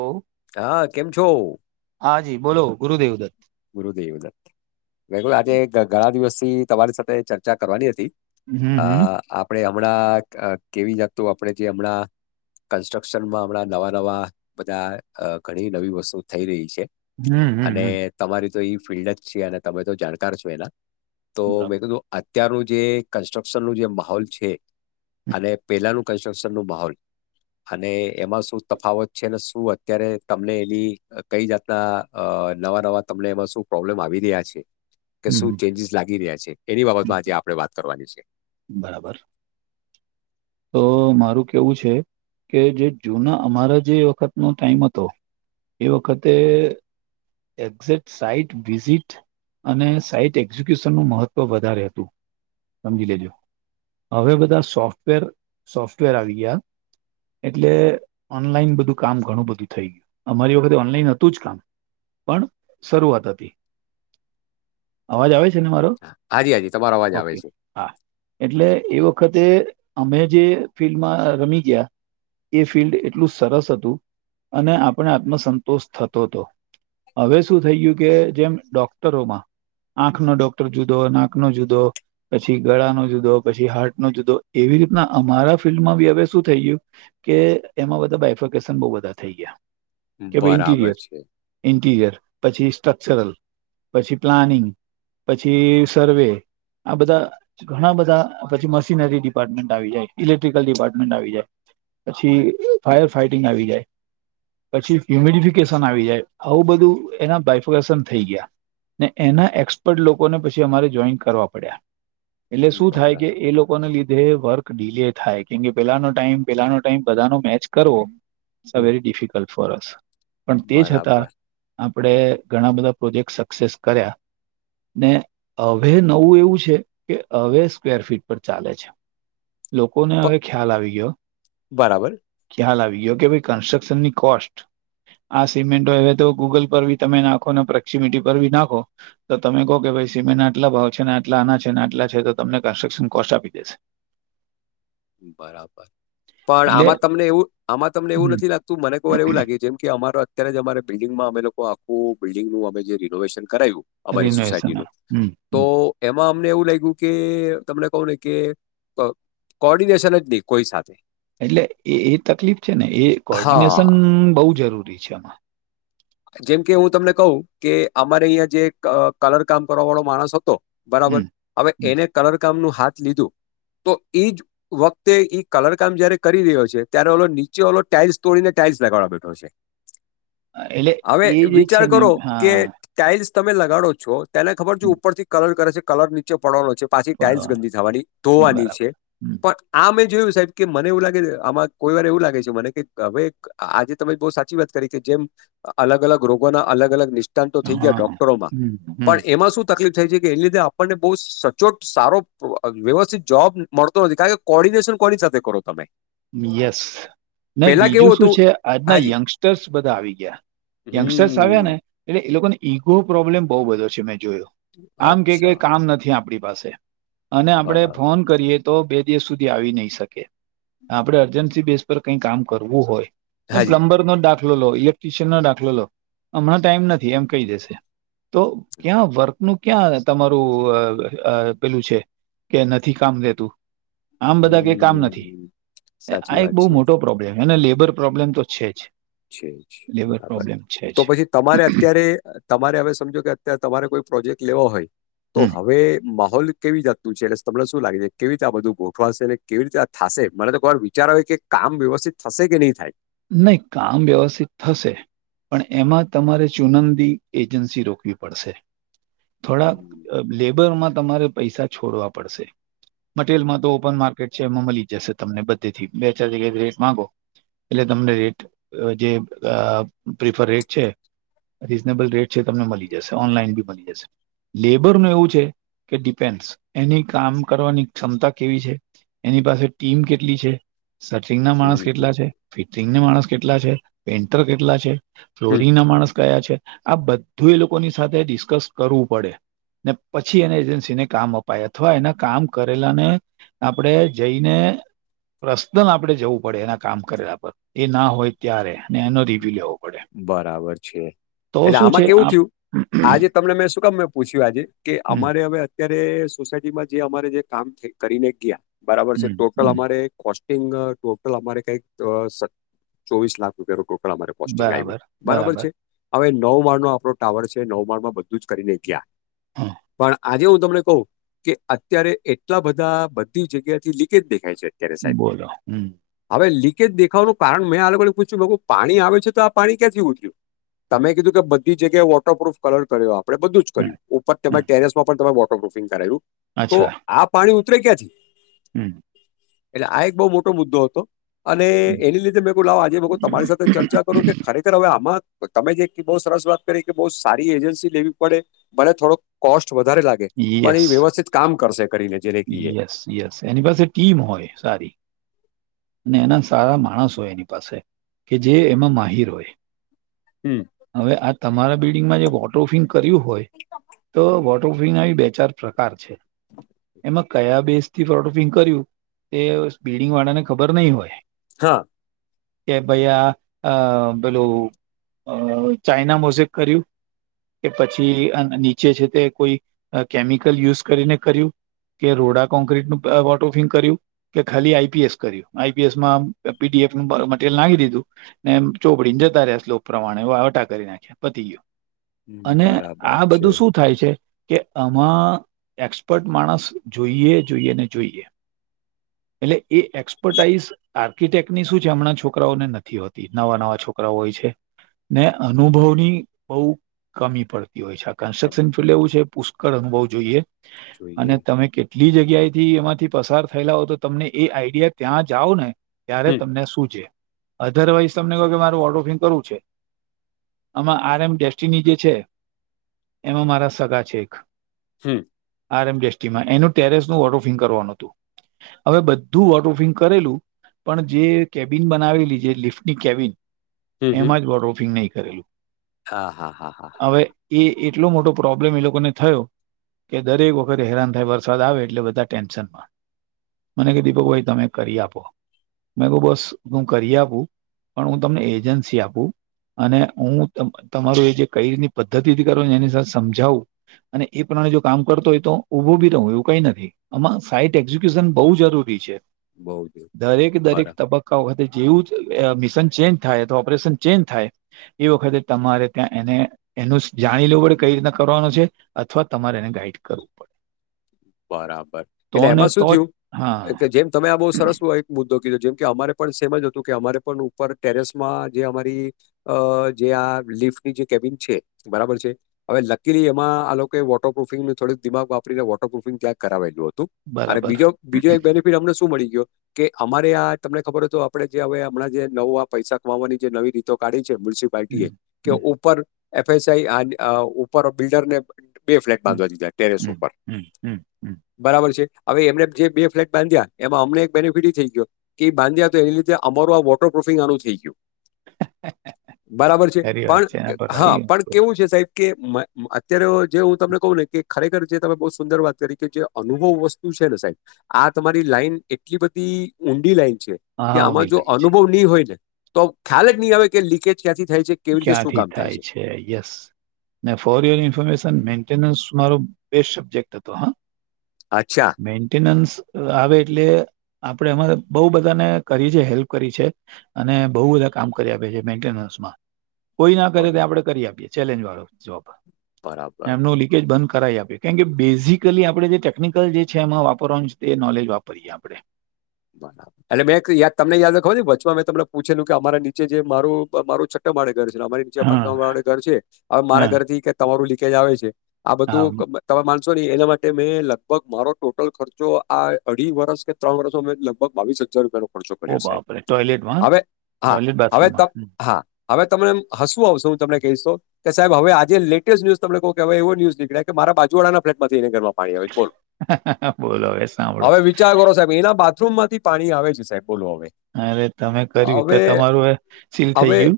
હ. હા કેમ છો? હા જી બોલો ગુરુદેવ દત્ત. ગુરુદેવ દત્ત આજે ઘણા દિવસથી તમારી સાથે ચર્ચા કરવાની હતી. હમ અ હમ આપણે હમણાં કેવી જાગતું આપણે જે હમણાં કન્સ્ટ્રક્શનમાં હમણાં નવા નવા બધા ઘણી નવી વસ્તુ થઈ રહી છે. હમ્મ. અને તમારી તો એ ફિલ્ડ જ છે અને તમે તો જાણકાર છો એના તો હમ મેં કીધું અત્યારનું જે કન્સ્ટ્રક્શન નું જે માહોલ છે અને પેલાનું કન્સ્ટ્રક્શન નું માહોલ અને એમાં શું તફાવત છે શું અત્યારે તમને એની કઈ જાતના અ નવા નવા તમને એમાં શું પ્રોબ્લેમ આવી રહ્યા છે કે શું હમ ચેન્જીસ લાગી રહ્યા છે. એની હમ બાબતમાં આજે આપડણે વાત કરવાની છે. બરાબર તો મારું કેવું છે કે જે જૂના અમારા જે વખતનો ટાઈમ હતો. એ વખતે એક્ઝે્ટ સાઈટ વિઝિટ. અને સાઈટ એક્ઝિક્યુશનનું મહત્વ વધારે હતું સમજી લેજો. હવે બધા સોફ્ટવેર સોફ્ટવેર આવી ગયા એટલે ઓનલાઈન બધું કામ ઘણું બધું થઈ ગયું અમારી વખતે ઓનલાઈન હતું જ કા પણ શરૂઆત હતી. [inaudible] અવાજ આવે છે ને મારો હા, હાજી હાજી તમારો અવાજ આવે ઓકે છે. હા એટલે એ વખતે અમે જે ફિલ્ડમાં રમી ગયા. એ ફિલ્ડ એટલું સરસ હતું અને આપણે આત્મસંતોષ થતો હતો. હવે શું થઈ ગયું કે જેમ ડોક્ટરોમાં. આંખ નો ડોક્ટર જુદો નાક નો જુદો પછી ગળાનો જુદો પછી હાર્ટ નો જુદો. એવી રીતના અમારા ફિલ્ડમાં બી હવે શું થઈ ગયું કે એમાં બધા બાયફરકેશન બહુ બધા થઈ ગયા કે ભાઈ બરાબર ઇન્ટીરિયર છે ઇન્ટીરિયર પછી સ્ટ્રક્ચરલ પછી પ્લાનિંગ પછી સર્વે આ બધા ઘણા બધા પછી મશીનરી ડિપાર્ટમેન્ટ આવી જાય ઇલેક્ટ્રિકલ ડિપાર્ટમેન્ટ આવી જાય પછી ફાયર ફાઈટિંગ આવી જાય. પછી હ્યુમિડફિકેશન આવી જાય આવું બધું એના બાયફકેસન થઈ ગયા. ને એના એક્સપર્ટ લોકોને પછી અમારે જોઈન કરવા પડ્યા. એટલે શું થાય બરા કે એ લોકોને લી ઘે વર્ક ડીલે થાય કેમકે પેલાનો ટાઈમ પેલાનો ટાઈમ બધાનો મેચ કરવો. It's a hmm very difficult for us પણ તે છતા બરાબર આપણેે ઘણા બધા પ્રોજેક્ટ સક્સેસ કર્યા. ને હવે નવું એવું છે કે હવે સ્ક્વેર ફીટ પર ચાલે છે. લોકોને પ હવે ખ્યાલ આવી ગયો. બરાબર ખ્યાલ આવી ગયો કે ભાઈ કન્સ્ટ્રક્શન ની કોસ્ટ આ સિમેન્ટો હવે તો ગૂગલ પર બી તમે નાખો ને પ્રક્ષીમીટી પર ભી નાખો તો તમે કહો કે ભાઈ સિમેન્ટ આટલા ભાવ છે ને આટલા આના છે ને આટલા છે તો તમને કન્સ્ટ્રક્શન કોસ્ટ આપી દેશે. બરાબર પણ આમાં એટલે તમને એવું આમાં તમને એવું નથી લાગતું મને વાર એવું લાગે જેમ કે અમારો અત્યારે જ અમારે બિલ્ડિંગમાં અમે લોકો આખું બિલ્ડિંગનું અમે જે રિનોવેશન કરાયું અમારી સોસાયટી રિનોવેશન નું તો હમ એમાં અમને એવું લાગ્યું કે તમને કહું ને કે ક કોર્ડિનેશન જ નહીં કોઈ સાથે એટલે એ એ તકલીફ છે ને એ કોર્ડિનેશન હા બહુ જરૂરી છે આમાં જેમ કે હું તમને કહું કે અમારે અહિયાં જે અ કલર કામ કરવા વાળો માણસ હતો બરાબર હમ હવે હમ. એને કલર કામ નુ હાથ લીધું તો એજ વખતે ઈ કલર કામ જયારે કરી રહ્યો છે ત્યારે ઓલો નીચે ઓલો ટાઈલ્સ તોડીને ટાઇલ્સ લગાડવા બેઠો છે. એટલે હવે એ જે વિચાર છે ને કરો કે હા ટાઇલ્સ તમે લગાડો છો તેને ખબર છે ઉપર થી કલર કરે છે કલર નીચે પડવાનો છે પાછી ટાઈલ્સ પાડવાનું ગંદી થવાની ધોવાની છે બરાબર હમ. પણ આ મેં જોયું સાહેબ કે મને એવું લાગે છે આમાં કોઈ વાર એવું લાગે છે મને કે હવે આજે તમે બહુ સાચી વાત કરી કે જેમ અલગ અલગ રોગોના અલગ અલગ ની ષ્ણાતો થઈ હા ગયા ડોક્ટરોમાં હમ પણ હમ એમાં શું તકલીફ થાય છે કે એ લીધે આપણને બહુ સચોટ સારો વ્યવસ્થિત જોવાબ મળતો નથી કારણ કે કોર્ડિનેશન કોની સાથે કરો તમે યસ ને પહેલા બીજું કેવું શું હતું છે, આજના હાજી યંગસ્ટર્સ બધા આવી ગયા યંગસ્ટર્સ આવ્યા ને હમ એટલે એ લોકોને ઈગો પ્રોબ્લેમ બહુ બધો છે મેં જોયો આમ કે અચ્છા કે કામ નથી આપણી પાસે અને આપડે બરાબર ફોન કરીએ તો બે દિવસ સુધી આવી નહી શકે આપડે અર્જન્સી બેસ પર કંઈ કામ કરવું હોય, ને હા જી પ્લમ્બર નો દા ખલો લો, ઇલેક્ટ્ર્રીશિયન નો દાખલો લો, હમણાં ટાઈમ નથી એમ કહી દેશે. તો ક્યાં વર્ક નું ક્યાં તમારું અહ પેલું છે? કે નથી કામ લેતું, આમ બધા કેય કામ નથી. હમ્મ સાચી આ એક વાત બહુ છે મોટો પ્રોબ્લેમ. અને લેબર પ્રોબ્લેમ તો છે જ. છે-છે લેબર બરાબર પ્રોબ્લેમ છે જ તો પછી તમારે અત્યારે તમારે હવે સમજો કે અત્યારે તમારે કોઈ પ્રોજેક્ટ લેવો હોય. તો હમ, હવે માહોલ કેવી જાતનું છે એટલે તમને શું લાગે છે કેવી રીતે આ બધું ગોઠવાશે ને કેવી રીતે આ થાશે મને તોઈ વાર વિચારોય કે કામ વ્યવસ્થિત થશે કે ની થાય. નહી કામ વ્યવસ્થિત થશે. પણ એમાં તમારે ચુનંદી એજન્સી રોકવી પડશે. થોડાક હમ્મ લેબરમાં તમારે પૈસા છોડવા પડશે. મટીરીયલ માં તો ઓપન માર્કેટ છે એમાં મલી જ જશે તમને બધે થી બે ચાર જગ્યાએ રેટ માંગો. એટલે તમને રેટ અ જે અ પ્રિફર રેટ છે. રીઝનેબલ રેટ છે તમને મલી જશે ઓનલાઈન બી મલી જશે. લેબરનુ એવું છે કે ડિપેન્સ એની કામ કરવાની ક્ષમતા કેવી છે. એની પાસે ટીમ કેટલી છે. સટિંગ ના માણસ કેટલા હમ્મ છે, ફિટિંગ ના માણસ કેટલા છે, પેન્ટર કેટલા છે. હમ્મ ફ્લોરી ના માણસ કયા છે આ બધું એ લોકોની સાથે ડિસ્કસ કરવું પડે. ને પછી એને એજન્સીને કામ અપાય અથવા એના કામ કરેલાને. આપણેે જઈને પર્સનલ આપડે જવું પડે એના કામ. કર્યા પર એ ના હોય ત્યારે અને એનો રિવ્યુ લેવો. પડે બરાબર છે. તો એટલે શું આમાં છે કેવું આપ થયું આજે હમ તમને મેં શું કામ પૂછ્યું આજે કે અમારે હવે અત્યારે સોસાયટીમાં જે અમારે જે કામ કરીને ગયા બરાબર છે હમ ટોટલ હમ અમારે કોસ્ટ કોસ્ટિંગ ટોટલ અમારે કઈક અ સત ચોવીસ લાખ રૂપિયા ટોટલ અમારે. માર્ઝીન આવ્યું બરાબર બરોબર બરાબર છે. હવે નવ માળ નો આપણો ટાવર છે નવ માળમાં બધું જ કરીને ગયા હા પણ આજે હું તમને કહું કે અત્યારે એટલા બધા બધી જગ્યા થી લીકેજ દેખાય છે. તેરે સાઇડ. બોલો હમ હવે લીકેજ દેખાવાનું કારણ મેં આ લોકો પૂછ્યું પાણી આવે છે તો પાણી ક્યાંથી ઊઠ્યું તમે કીધું કે બધી જગ્યાએ વોટરપ્રુફ કલર કર્યો આપડે બધું જ હમ કર્યું ઉપર હમ ટેરેસમાં પણમે વોટર પ્રુફિંગ કરાવ્યું તો આ પાણી ઉતરે ક્યાં થી? હમ્મ. એટલે આ એક બહુ મોટો મુદ્દો હતો અને એની લીધે મેં લાવ આજે તમારી સાથે ચર્ચા કરો કે ખરેખર હવે આમાં તમે જે બહુ સરસ વાત કરી કે બહુ સારી એજન્સી લેવી પડે મને થોડોક કોસ્ટ વધારે લાગે પણ યસ એ વ્યવસ્થિત કામ કરશે કરીને. જેને કહીએ યસ યસ એની પાસે ટીમ હોય સારી. અને એના સારા માણસ હોય એની પાસે કે જે એમાં માહીર હોય. હમ્મ. હવે આ તમારા બિલ્ડિંગમાં જે વોટરફિંગ કર્યું હોય તો વોટરફઈ નાબી આઈ બે ચાર પ્રકાર છે. માં કયા બેઝથી ફોડફિંગ કર્યું એ સ્પીડિંગ વાળા ને ખબર નહી હોય. હા. કે ભાઈયા એ પેલું અ ચાઈના મોઝેક કર્યું. કે પછી અહ નીચે છે તે કોઈ અહ કેમિકલ યુઝ કરીને કર્યું કે રોડા કોંક્ર્રીટ નું અહ વોટોફિંગ કર્યું કે ખાલી આઈ પી એસ કર્યું આઈ પી એસ માં પી ડી એફ મટીરિયલ નાખી દીધું ને એમ ચોપડી ને જતા રહ્યા સલોક પ્રમાણે વાવટા કરી નાખ્યા પતિ ગયો. હમ, અને બરાબર આ છે બધું શું થાય છે કે આમાં એક્સપર્ટ માણસ જોઈએ જોઈએ ને જોઈએ. એટલે એ એક્સપર્ટાાઈઝ આર્કિટેક્ટની શું છે? હમણાં છોકરાઓને નથી હોતી નવા નવા છોકરાઓ હોય છે. ને અનુભવની બહુ કમી પડતી હોય છે. આ અમે કન્સ્ટ્રક્શન પણ લેવું છે. પુષ્કળ અનુભવ જોઈએ. જોઈએ અને તમે કેટ કેટલી જગ્યાથી એમાંથી પસાર થયેલા હોય, તો તમને એ આઈડિયા ત્યાં જાઓ ને. ત્યારે હમ તમને શું છે? અધરવાઈઝ તમને કહું કે મારે વોડ ઓફિંગ કરવું છે. આમાં આર એમ ડેસ્ટિની જે છે, એમાં મારા સગા છે એક. હમ. આર એમસટીમાં એનું ટેરેસ નું વોટરફિંગ કરવાનું હતું. હવે બધું વોટરફિંગ કરેલું. પણ જે કેબિન બનાવેલી છે. લિફ્ટની કેબિન. હમ હમ એમાં જ બો રોફિંગ નહીં કરેલું. હા હા હા હા હવે હા. એ એટલો મોટો પ્રોબ્લેમ એ લોકોને થયો. કે દરેક વખત હેરાન થાય, વરસાદ આવે એટલે બધા ટેન્શન માં. મને કે દીપક હમ, ભાઈ તમે કરી આપો. મેં કહ્યું, બસ હું કરી આપું, પણ હું તમને એજન્સી આપું. અને હું તમારું એ જે કઈ રીતની પદ્ધતિ કરુંને, એની સાથે સમજાવું. અને એ પ્રમાણે જો કામ કરતો હોય તો, ઊભો બી રહુ એવું કંઈ નથી. આમાં સાઈટ એક્ઝિક્યુશન બહુ જરૂરી છે. બહુ જરૂરી દરેક છે બરાબર દરેક તબક્કા વખતે જેવું મિશન ચેન્જ થાય, તો ઓપરેશન. ચેન્જ થાય એ વખતે તમારે ત્યાં એને એનું જાણી લેવું પડે કંઈ રીતના કરવાનું છે, અથવા તમારે એને ગાઈડ કરવું પડે. બરાબર, તો એટલે ને એમાં શું તો જ થયું હા કે જેમ તમે આ બહુ સરસ હોય. મુદ્દો કીધો, જેમ કે અમારે પણ સમજ હતું કે અમારે પણ ઉપર ટેરેસમાં જે અમારી અ જે આ લિફ્ટની જે કેબિન છે, બરાબર છે‌. હવે લખી રી એમાં આ લોકો વોટરપુફિંગનું થોડુંક દિમાગ વાપરી. પ્રુફિંગ ક્યાંક કરાવેલું હતું અને બરાબર બીજો બીજો એક બેનિફિટ અમને શ મળી ગયો. કે અમારે આ તમને ખબર તો, આપડે જે હવે હમણાં જે નવું આ પૈસા કમાવાની જે નવી રીતો કાઢી છે મ્યુસ હમ કે હમ ઉપર એફસઆઈ ઉપર બિલ્ડરને બે ફ્લેટ હમ બાંધવા દી જાય ટેરેસ હમ ઉપર. હમ, હમ. હમ. બરાબર છે, હવે એમને જે બે ફ્લેટ બાંધ્યા એમાં અમને એક બેનિફિટ થઈ ગયો. કે બાંધ્યા તો એને લીધે અમારું આ વોટર પ્રુફિંગ આનું થઈ ગયું. બરાબર છે, સારી વાત પણ છે એના પર હા, આવી પણ ગયો કેવું છે સાહેબ કે અત્યારે જે હું તમને કહું ને, કે ખરેખર જે તમે સુંદર વાત કરી કે જે અનુભવ વસ્તુ છે ને સાહેબ આ તમારી લાઈન એટલી બધી ઊંડી લાઈન છે. કે હાઉડી આમાં જો લાઈન છે અનુભવ નહી હોય ને, તો ખ્યાલ જ નહીં આવે કે લીકેજ ક્યાંથી થાય છે. કેવી રીતે શું ક્યાંથી કામ થાય છે, yes. For your information, maintenance મારો બેસ્ટ સબ્જેક્ટ હતો, હા. અચ્છા. મેન્ટેનન્સ આવે એટલે આપડે એમાં બહુ બધાને કરી છે હેલ્પ કરી છે. અને બહુ બધા કામ કરી આપ્યા છે મેન્ટેનન્સ માં. કોઈ ના કરે તે બરા આપડે કરી આપીએ, ચેલેન્જ વાળો જવાબ બરાબર. એમનું લીકેજ બંધ. કરાઈ આપીએ, કારણ કે બેઝિકલી આપણેે જે ટેકનિકલ જે છે એમાં વાપરવાનું છે તે નોલેજ વાપરીએ આપણે. બરાબર એટલે મેં એક યાદ તમને યાદ રાખવા ને વચમાં મેં તમને પૂછેલું કે અમારા નીચે જે મારું માર ઘર છે અમારી નીચેે હા, ઘર છે હવે મારા હા, ઘર થી કે તમારું લીકેજ આવે છે. આ હા, બધું તમે માનશો નહી એના માટે મેં લગભગ મારો ટોટલ ખર્ચો આ અઢી વર્ષ કે ત્રણ વર્ષ મે લગભગ બાવીસ હજાર રૂપ ચો ઓ કર્યો સાહેબ બાપરે! ટોયલેટમાં? હવે હા ટોયલેટ હવે ત બાથરૂમમાં? હા હવે તમને હસવું આવશે હું તમને કહીશ તો કે સાહેબ હવે આજેટેસ્ટ ન્યુઝ તને કહ કેવાય એવ ન્યુઝ નીકળ્યા કે મારા બાજુવાડાના ફ્લેટમાંથીઈને ઘરમાં પાણી આવે છે, બોલો બોલો હવે સાંભળો હવે વિચાર કરો સાહેબ એના બાથરૂમ માંથી પાણી આવે છે, સાહેબ બોલો હવે અરે તમે કર્યું તો હવે તમારું સીલ થઈ હવે ગયુ.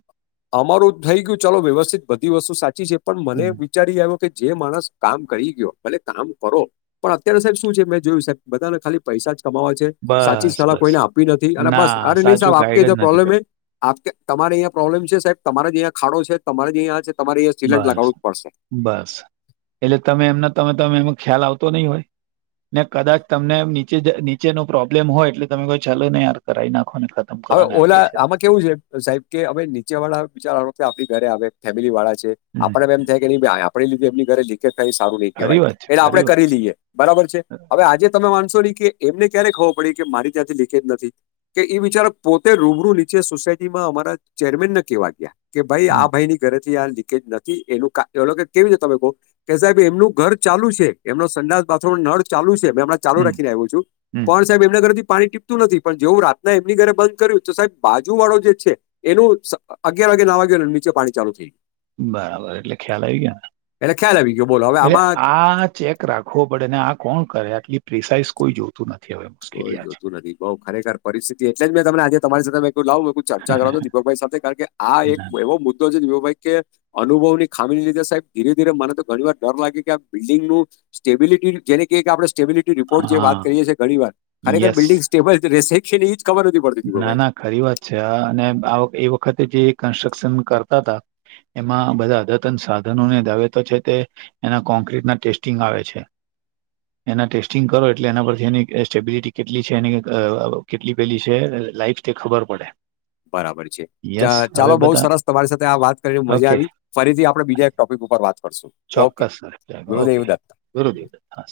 અમારું થઈ ગયું ચાલો વ્યવસ્થિત બધી વસ્તુ સાચી છે, પણ મને હમ. વિચારી આવ્યો કે જે માણસ કામ કરી ગયો ભલે કામ કરો પણ અત્યારે સાહેબ શું છે મેં જોયું સાહેબ બધાને ખાલી પૈસા જ કમાવા છે. સાચી બસ, સલાહ બસ. કોઈને આપી નથી અને બસ ના, અરે નહી સાચું સાહેબ આપ ગાઈડ જ કે નથી પ્રોબ્લેમ એ કર્યું. આપ તમારે અહીંયા પ્રોબ્લેમ છે સાહેબ તમારે જે અંયા ખાડો છે તમારેં છે, તમારે અહીંયા સિલેન્ટ બસ, લાવવું જ પડશે બસ એટલે તમે એમના તમે તમે એમાં ખ્યાલ આવતો નહી હોય. ને કદાચ તમને નીચે નીચે ન પ્રોબ્લેમ હોય એટલે તમે કો ચાલો નને યાર કરાઈ નાખો ને હવે કરો ને આ કે ઓલા છે. આમાં કેવું છે સાહેબ કે અમે નીચે વાળા બચારવા કે આપણી ઘરે આવે ફેમિલી વાળા છે. હમ, આપડ એમ થાય કે ન આપ લીધ એમ ઘરે લીકે થાય સારું નહી ખરી કહેવાય વાત છે, એટલે આપે ખરી વાત. કરી લઈએ બરાબર છે હવે આજે તમે માનશો નહી કે એમને ક્યારે ખબર પડી કે મારી ત્યાંથી લીખેજ નથી. કે એ વિચાર પોતે રૂબરૂ નીચે સોસાયટીમાં અમારા ચેરમેનને કેવા ગયા. કે ભાઈ આ હમ, ભાઈ ની ઘરેથી આ લીકેજ નથી એ કેવી રીતે તમે બહ કે સાહેબ એમનું ઘર ચાલુ છે એમનો સંડા બાથમ નળ ચાલુ છેમણા. ચાલુ હમ, રાખીને આવ્યો છું હમ. પણ સાહેબ એમના ઘરેથી પાણી ટીપતું નથી પણ જેવું રાતના એમની ઘરે બંધ ્યું તો સાહેબ બાજુ વાળો જે છે એનું અગિયાર વાગે ના વાગે અને નીચે પાણી ચાલુ થઈ ગયુ. બરાબર એટલે ખ્યાલ આવી ગયા ગયું એટલે ખ્યાલ આવી ગયો બોલો હવે ને એટલે આમાં આ ચેક રાખવો પડે ને આ કોણ કરે આટલી પ્રિસાઇસ કોઈ જોતું નથી. હવે મુશ્કેલી કોઈ આ છે જોતું નથી બઉ ખરેખર પરિસ્થિતિ એટલે જ મેં તમનેજે તમારી સાથે મેંુંાવ ચર્ચા કર છો દીપકભાઈ સાથે કારણ કે આ એક ના, ના. એવો મુદ્દો છે, દીપકભાઈ કે અનુભવ ની ખામી લીધે સાહેબ ધીરે ધીરે મને તો ઘણી વાર ડર લાગે કે આ બિલ્ડિંગ નુ સ્ટેબિટી જેને ક કે આપણે સેબલિટી રિપોર્ટ જે હા વાત કરીએીએ ઘણી વાર ખરેખર યસ બિલ્ડિંગ સ્ટેબલ એ જ ખબર નથી પડતી દીપકભાઈ ના ના ખરી વાત છે હ અને એ વખતે જે કન્સ્ટ્રક્શન કરતા હતા. એમાં બધા અદતન સાધનોને દાવે તો છે, તે એના કોન્ક્ર્રીટ ના ટેસ્ટિંગ આવે છે. એના ટેસ્ટિંગ કરો એટલે એના પરથી એની સ્ટેબિલિટી કેટલી છે, એની કેટલી પેલી લાઈફ તે ખબર પડે બરાબર છે. યસ હવે ચાલો બઉુ બધા સરસ તમારી સાથે આ વાત કરીને મજા ઓકે આવી ફરીથી આપડણે બીજા એક ટોપિક ઉપર વાત કરશું ઓકે ચોક્કસ સર ગુરુદેવ ઓકે દત્ત ગુરુ દ હા